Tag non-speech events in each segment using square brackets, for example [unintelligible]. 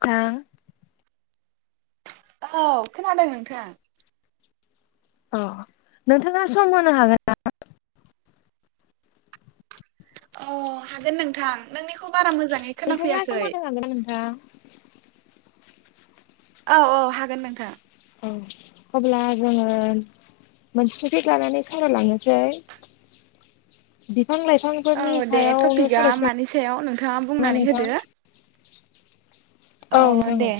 थां औ खोनादों नोंथां। अ नोंथाङा दा समनो हागोन अ हागोन नोंथां। नोंनिखौ बारा मोजाङै नोंथाङा खोनाफैयाखै समहोनो हागोन ना नोंथां? औ औ हागोन नोंथां। औ अब्ला जोङो मोनसे थपिकि लानानै सावराय लांनोसै। बिफां लाइफांफोरनि सायावनो सावरायनिसै नामा? बेनि सायाव नोंथाङा बुंनानै नोंथां? होदो। अ औ नोंथां दे औ।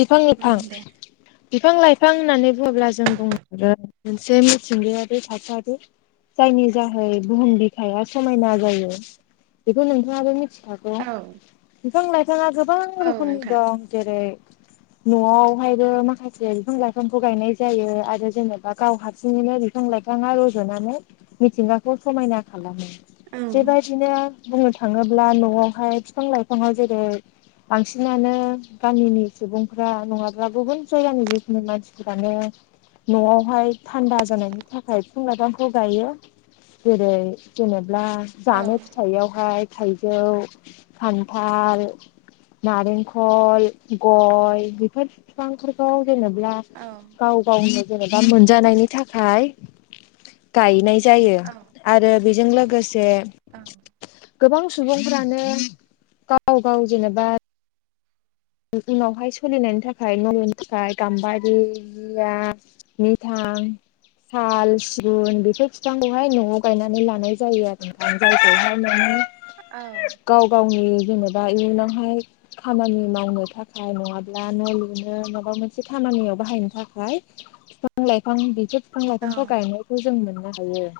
बिफां उम लाइफां दे बिफां लाइफां होननानै बुङोब्ला जों बुंनांगोन मोनसे मिथिंगायारि थासारि जायनि जाहै बुहुम बिखाया समायना जायो बेखौ नोंथाङाबो मिथिखा गौ। औ बिफां लाइफाङा गोबां औ रोखोमनि नोंथां दं जेरै न'आवहायबो माखासे बिफां लाइफांखौ गायनाय जायो आरो जेनेबा गाव हारसिंयैनो बिफां लाइफाङा रज'नानै मिथिंगाखौ समायना खालामो। औ बेबायदिनो बुंनो थाङोब्ला न'आवहाय बिफां लाइफाङाव जेरै बांसिनानो गामिनि सुबुंफ्रा नङाब्ला गुबुन जायगानि जिखिनि मानसिफोरानो न'आवहाय थान्दा जानायनि थाखाय [unintelligible] लाइफांखौ गायो जेरै जेनेब्ला जानो औ फिथाइयावहाय थाइजौ खान्थाल नारेंखल [unintelligible] गय बेफोर फिफांफोरखौ जेनेब्ला औ गाव गावनो जेनेबा मोनजानायनि थाखाय गायनाय जायो औ आरो बेजों लोगोसे गोबां सुबुंफ्रानो गाव-गाव जेनेबा उनावहाय सोलिनायनि थाखाय नलुनो थाखाय गाम्बारि जिया निथां साल सिगुन बेफोर फिफांखौहाय न'आव गायनानै लानाय जायो आरो [unintelligible] [unintelligible] औ गाव-गावनि जेनेबा इयुनावहाय खामानि मावनो थाखाय नङाब्ला न' लुनो माबा मोनसे खानियाव बाहायनो थाखाय [unintelligible] लाइफां बिफोर फिफां लाइफांखौ गायनायखौ जों मोननो हायो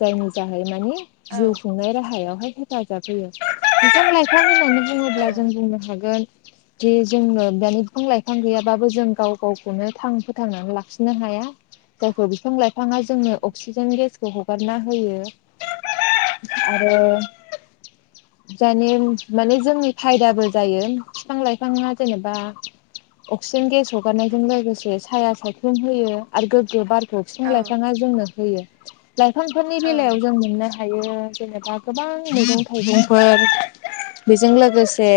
जायनि जाहै मानि जिउ खुंनाय राहायावहाय हेफाजाब होयो [unintelligible] औ बुङोब्ला जों बुंनो हागोन जे जोंनो दानि बिफां लाइफां गैयाबाबो जों गाव गावखौनो थां फोथांनानै लाखिनो हाया जायखौ बिफां लाइफाङा जोंनो अक्सिजेन गेसखौ हगारना होयो औ [unintelligible] आरो नंगौ दानि माने जोंनि फायदाबो जायो फिफां लाइफाङा जेनेबा अक्सिजेन गेस हगारनायजों लोगोसे साया सायखुम होयो आरो गोग्गो बार [unintelligible] औ फिफां लाइफाङा जोंनो होयो। लाइफांफोरनि औ बेलायाव जों मोननो थायो जेनेबा गोबां मैगं थाइगंफोर बेजों लोगोसे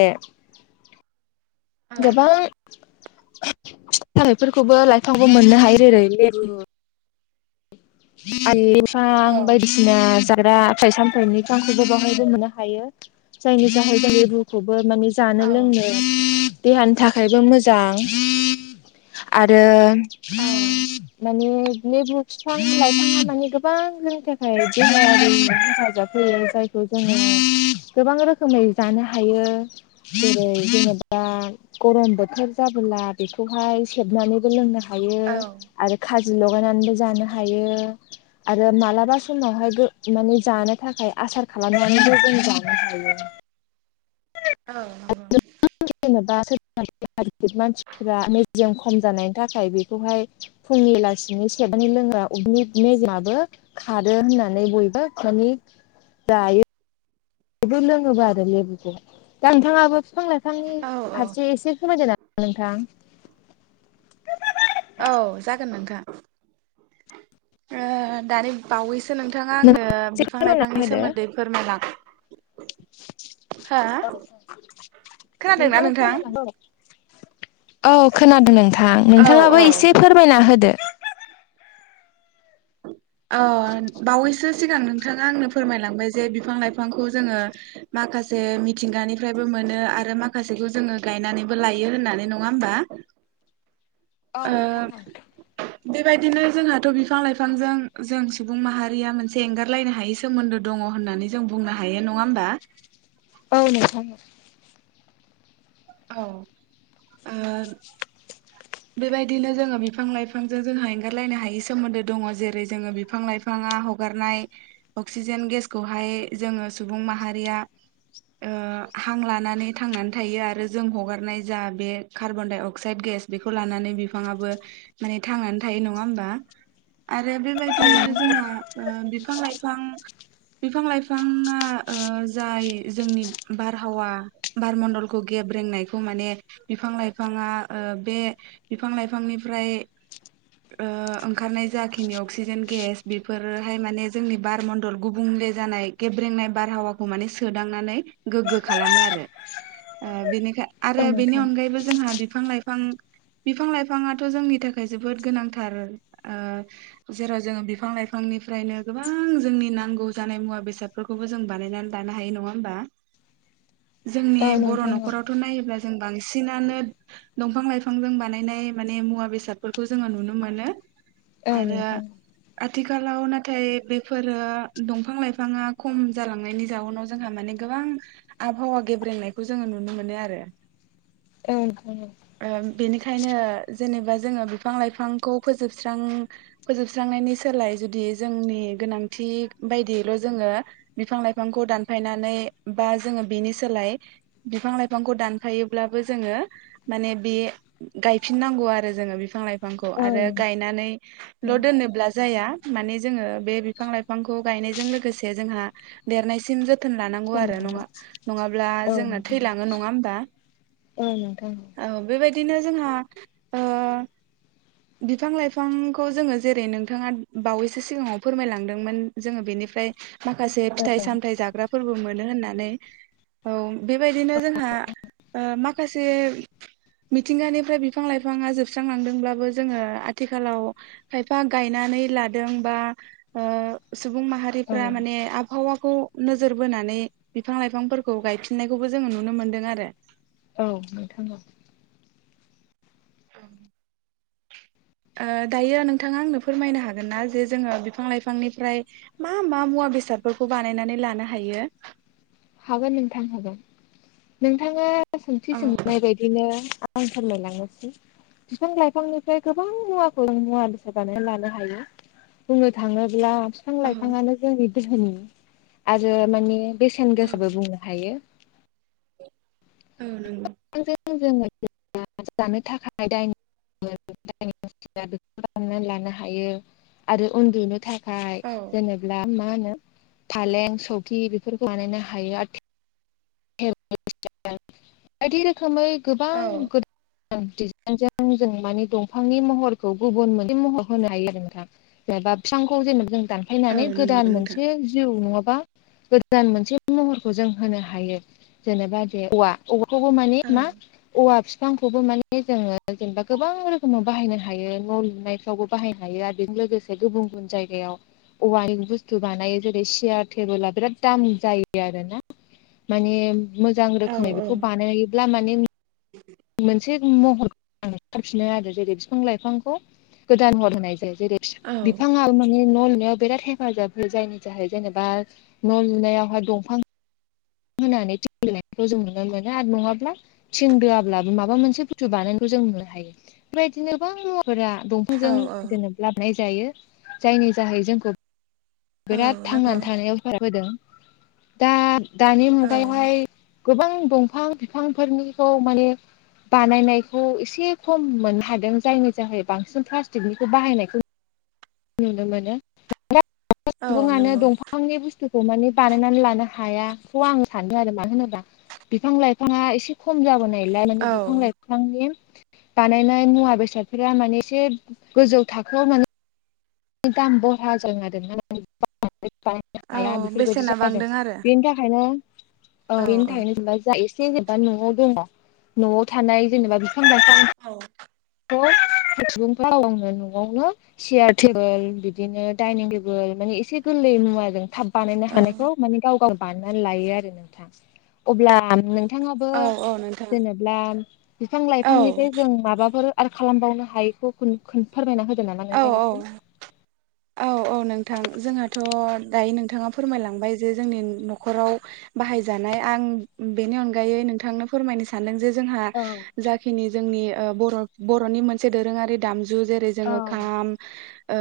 औ गोबां [unintelligible] लाइफांबो मोननो हायो जेरै लेबु [unintelligible] [unintelligible] हायो जायनि जाहै [unintelligible] माने जानो औ लोंनो [unintelligible] देहानि थाखायबो मोजां आरो औ माने [unintelligible] [unintelligible] खौ जोङो [unintelligible] गोबां रोखोमै जानो हायो जेरै जेनेबा गरम बोथोर जाबोला बेखौहाय सेबनानैबो लोंनो हायो आरो खाजि लगायनानैबो जानो हायो आरो मालाबा समावहाय गो माने जानो थाखाय आसार खालामनानैबो जों जानो हायो औ [unintelligible] मेजेम खम जानायनि थाखाय बेखौहाय फुंनि लासिनि [unintelligible] [unintelligible] मेजेमआबो खारो होननानै बयबो मानि जायो [unintelligible] लोङोबा आरो लेबुखौ दा नोंथाङाबो फिफां लाइफांनि औ औ फारसे एसे [unintelligible] नोंथां औ जागोन नोंथां ओ दानि बावैसो नोंथाङा आंनो एसे बिफां फोरमायना लाइफांनि सोमोन्दै फोरमायलां हो [unintelligible] नोंथां फोरमायलां औ औ खोनादो नोंथां औ नोंथाङाबो औ एसे फोरमायना होदो औ बावैसो सिगां नोंथाङा आंनो फोरमायलांबाय जे बिफां लाइफांखौ जोङो माखासे मिथिंगानिफ्रायबो मोनो आरो माखासेखौ जोङो गायनानैबो लायो होननानै नङा होमबा औ नोंथां ओ बेबायदिनो जोंहाथ' बिफां लाइफांजों जों सुबुं माहारिया मोनसे एंगारलायनो हायिस सोमोन्दो दङ होननानै जों बुंनो हायो नङा होमबा औ नोंथां औ ओ बेबायदिनो जोङो बिफां लाइफांजों जोंहा एंगारलायनो हायि सोमोन्दो दङ जेरै जोङो बिफां लाइफ बिफाङा हगारनाय अक्सिजेन गेसखौहाय जोङो सुबुं माहारिया ओ हां लानानै थांनानै थायो आरो जों हगारनाय जा बे कार्बन डाइ अक्साइद गेस बेखौ लानानै बिफाङाबो माने थांनानै थायो नङा होमबा आरो औ बेबायदिनो जोंहा बिफां लाइफां बिफां लाइफाङा जाय जोंनि बारहावा बारमणडलखौ गेब्रेंनायखौ माने ओ बिफां लाइफाङा बे बिफां लाइफांनिफ्राय ओ ओंखारनाय जाखिनि अक्सिजेन गेस बेफोरोहाय माने जोंनि बारमण्डल गुबुंले जानाय गेब्रेंनाय बारहावाखौ माने सोदांनानै गोग्गो खालामो आरो ओ बेनिखाय आरो बेनि नोंथां अनगायैबो जोंहा बिफां लाइफां फां बिफां लाइफाङाथ' जोंनि थाखाय जोबोद गोनांथार ओ जेराव जोङो बिफां लाइफांनिफ्रायनो गोबां जोंनि नांगौ जानाय मुवा बेसाद बेफोरखौबो जों बानायनानै लानो हायो नङा होमबा जोंनि औ बर' नोंथां न'खरावथ' नायोब्ला जों बांसिनानो दंफां लाइफांजों बानायनाय माने मुवा बेसादफोरखौ जोङो नुनो मोनो। औ आरो। नोंथां आथिखालाव नाथाय बेफोरो दंफां लाइफाङा खम जालांनायनि जाउनाव जोंहा माने गोबां आबहावा गेब्रेंनायखौ जोङो नुनो मोनो आरो। औ। ओ बेनिखायनो जेनेबा जोङो बिफां लाइफांखौ फोजोबस्रां फोजोबस्रांनायनि सोलाय जुदि जोंनि गोनांथि बायदियैल' जोङो बिफां लाइफांखौ दानफायनानै बा जोङो बेनि सोलाय बिफां लाइफांखौ दानफायोब्लाबो जोङो माने बे गायफिननांगौ आरो जोङो बिफां लाइफां बिफांखौ औ आरो नोंथां गायनानैल' दोनोब्ला जाया माने जोङो बे बिफां लाइफांखौ गायनायजों लोगोसे जोंहा देरनायसिम जोथ जोथोन लानांगौ औ आरो नोंथां। नङा नङाब्ला औ जोंना थैलाङो नङा होमबा। औ नोंथां। औ बेबायदिनो जोंहा ओ बिफां लाइफांखौ जोङो जेरै नोंथाङा बावैसो सिगाङाव फोरमायलांदोंमोन जोङो बेनिफ्राय माखासे फिथाइ सामथाइ जाग्राफोरबो मोनो होननानै औ बेबायदिनो जोंहा माखासे मिथिंगानिफ्राय बिफां लाइफाङा जोबस्रांलांदोंब्लाबो जोङो आथिखालाव खायफा गायनानै लादों बा ओ सुबुं माहारि औ रिफ्रा माने आबहावाखौ नोजोर बोनानै बिफां लाइफांफोरखौ गायफिननायखौबो जोङो नुनो मोन्दों आरो औ नोंथां औ। [inaudible] दायो नोंथाङा आंनो फोरमायनो हागोनना जे जोङो बिफां लाइफांनिफ्राय मा मा मुवा बेसादफोरखौ बानायनानै लानो हायो। हागोन नोंथां हागोन नोंथाङा औ सोंथि सोंनाय बायदिनो। आं फोरमायलांनोसै बिफां लाइफांनिफ्राय गोबां मुवाखौ मुवा बेसाद बानायनानै लानो हायो बुंनो थाङोब्ला। बिफां औ लाइफांआनो जोंनि दोहोनि आरो माने बेसेन औ गोसाबो बुंनो हायो। औ नंगौ। बिफां जोङो जानो थाखाय दायनि बे खालामनानै लानो हायो आरो उन्दुनो थाखाय ओमफ्राय औ जेनेब्ला मा होनो फालें सौखि बेफोरखौ बानायनो हायो आरो। [unintelligible] बायदि रोखोमै गोबां औ [unintelligible] जों माने दंफांनि महरखौ गुबुन मोनसे महर होनो हायो आरो नोंथां। जेनेबा बिफांखौ जेनेबा जों दान औ नानै नंगौ गोदान नोंथां मोनसे जिउ नङाबा गोदान मोनसे महरखौ जों होनो हायो। जेनेबा दे औवा औवाखौबो मानि औ मा औवा बिफांखौबो माने जोङो जेनेबा गोबां रोखोमाव बाहायनो हायो न' लुनाय बाहायनो हायो आरो बेजों लोगोसे गुबुन गुबुन जायगायाव औवानि बुस्थु बानायो जेरै सेयार टेबोल बिराद दामि जायो आरोना। माने मोजां औ रोखोमै बेखौ बानायब्ला माने [inaudible] मोनसे महर लाफिनो आरो जेरै बिफां लाइफांखौ गोदान महर होनाय जायो जेरै औ बिफां माने न' लुनायाव बिराद हेफाजाब जायनि थाखाय जेनेबा न' लुनायावहाय दंफां होनानै थिं दोनायखौ जों नुनो मोनो आरो नङाब्ला थिं दोआब्लाबो माबा मोनसे बुस्थु बानायखौ जों नुनो हायो बेदिनो गोबां मुवाफोरा औ औ दं। [unintelligible] लाब जायो जायनि जाहै जोंखौ बिराद औ नंगौ थांनानै थानायाव [inaudible] बोदों दा दानि औ मुगायावहाय गोबां दंफां बिफांफोरनिखौ माने बानायनायखौ एसे खम मोननो हादों जायनि जोहै बांसिन प्लास्टिकनिखौ बाहायनायखौ नुनो मोनो [unintelligible] औ सुबुङानो नंगौ दंफांनि बुस्थु खौ माने बानायनानै लानो हायाखौ आं सानो आरो मानो होनोबा बिफां लाइफाङा एसे खम जाबोनायलाय माने औ बिफां लाइफां दंफांनि बानायनाय मुवा बेसादफोरा माने इसे गोजौ थाखोआव मो दाम बह्रा [unintelligible] हाया औ बेफोरबायदि बेसेना जादों बांदों आरो बेनि थाखायनो औ औ बेनि थाखायनो जेनेबा [unintelligible] जेनेबा न'आव दङ न'आव थानाय जेनेबा बिफां लाइफां औ [unintelligible] न'आवनो सियार टेबोल बिदिनो डाइनिं टेबोल मानि एसे गोरलै मुवााजों थाब बानायनो औ औ हानायखौ माने गाव गाव बानायनानै लायो आरो नोंथां अब्ला [unintelligible] बिफाङाबो औ औ नोंथां जेनेबा बिफां औ लाइफांनिफ्राय जों माबाफोर आर खालामबावनो हायैखौ फोरमायना होदों नामा औ नोंथां इसि? औ औ औ नोंथां जोंहाथ' दायो नोंथाङा फोरमायलांबाय जे जोंनि न'खराव बाहायजानाय आं बेनि अनगायै नोंथांनो फोरमायनो सानदों जे जोंहा औ जा खिनि जोंनि ओ बर' बर'नि मोनसे दोरोङारि दामजु जेरै औ जोङो खाम ओ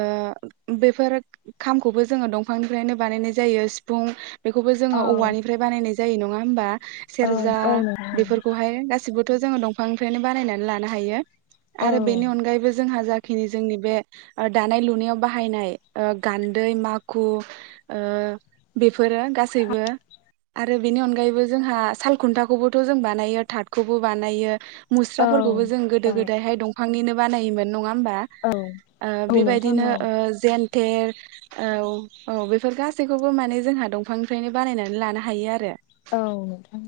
बेफोर खामखौबो जोङो दंफांनिफ्रायनो बानायनाय जायो सिफुं बेखौबो जोङो औवानिफ्राय बानायनाय जायो नङा होमबा? औ सेरजा औ नोंथां बेफोरखौहाय गासिबो जोङो दंफांनिफ्रायनो बानायनानै लानो हायो औ आरो बेनि अनगायैबो जोंहा जा खिनि जोंनि बे दानाय लुनायाव बाहायनाय गान्दै माखु ओ बेफोरो गासैबो आरो बेनि अनगायैबो जोंहा सालखुन्थाखौबोथ' जों बानायो थाथखौबो बानायो। औ मुस्राफोरखौबो जों गोदो गोदायहाय दंफांनिनो बानायोमोन नङा होमबा? औ नोंथां बेबायदिनो औ जेन्थेर औ औ बेफोर गासैखौबो माने जोंहा दंफांनिफ्रायनो बानायनानै लानो हायो आरो। औ नोंथां।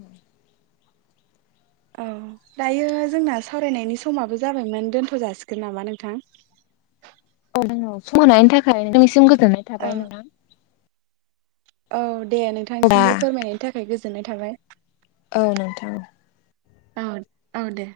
औ दायो जोंना सावरायनायनि समाबो जाबायमोन दोनथ' जाासिगोन नामा नोंथां? औ औ सम होनायनि थाखाय नोंसिम गोजोननाय थाबाय औ नोंथां। औ दे अब्ला नोंथांसिमबो फोरमायनायनि थाखाय गोजोननाय थाबाय। औ नोंथां। औ औ दे।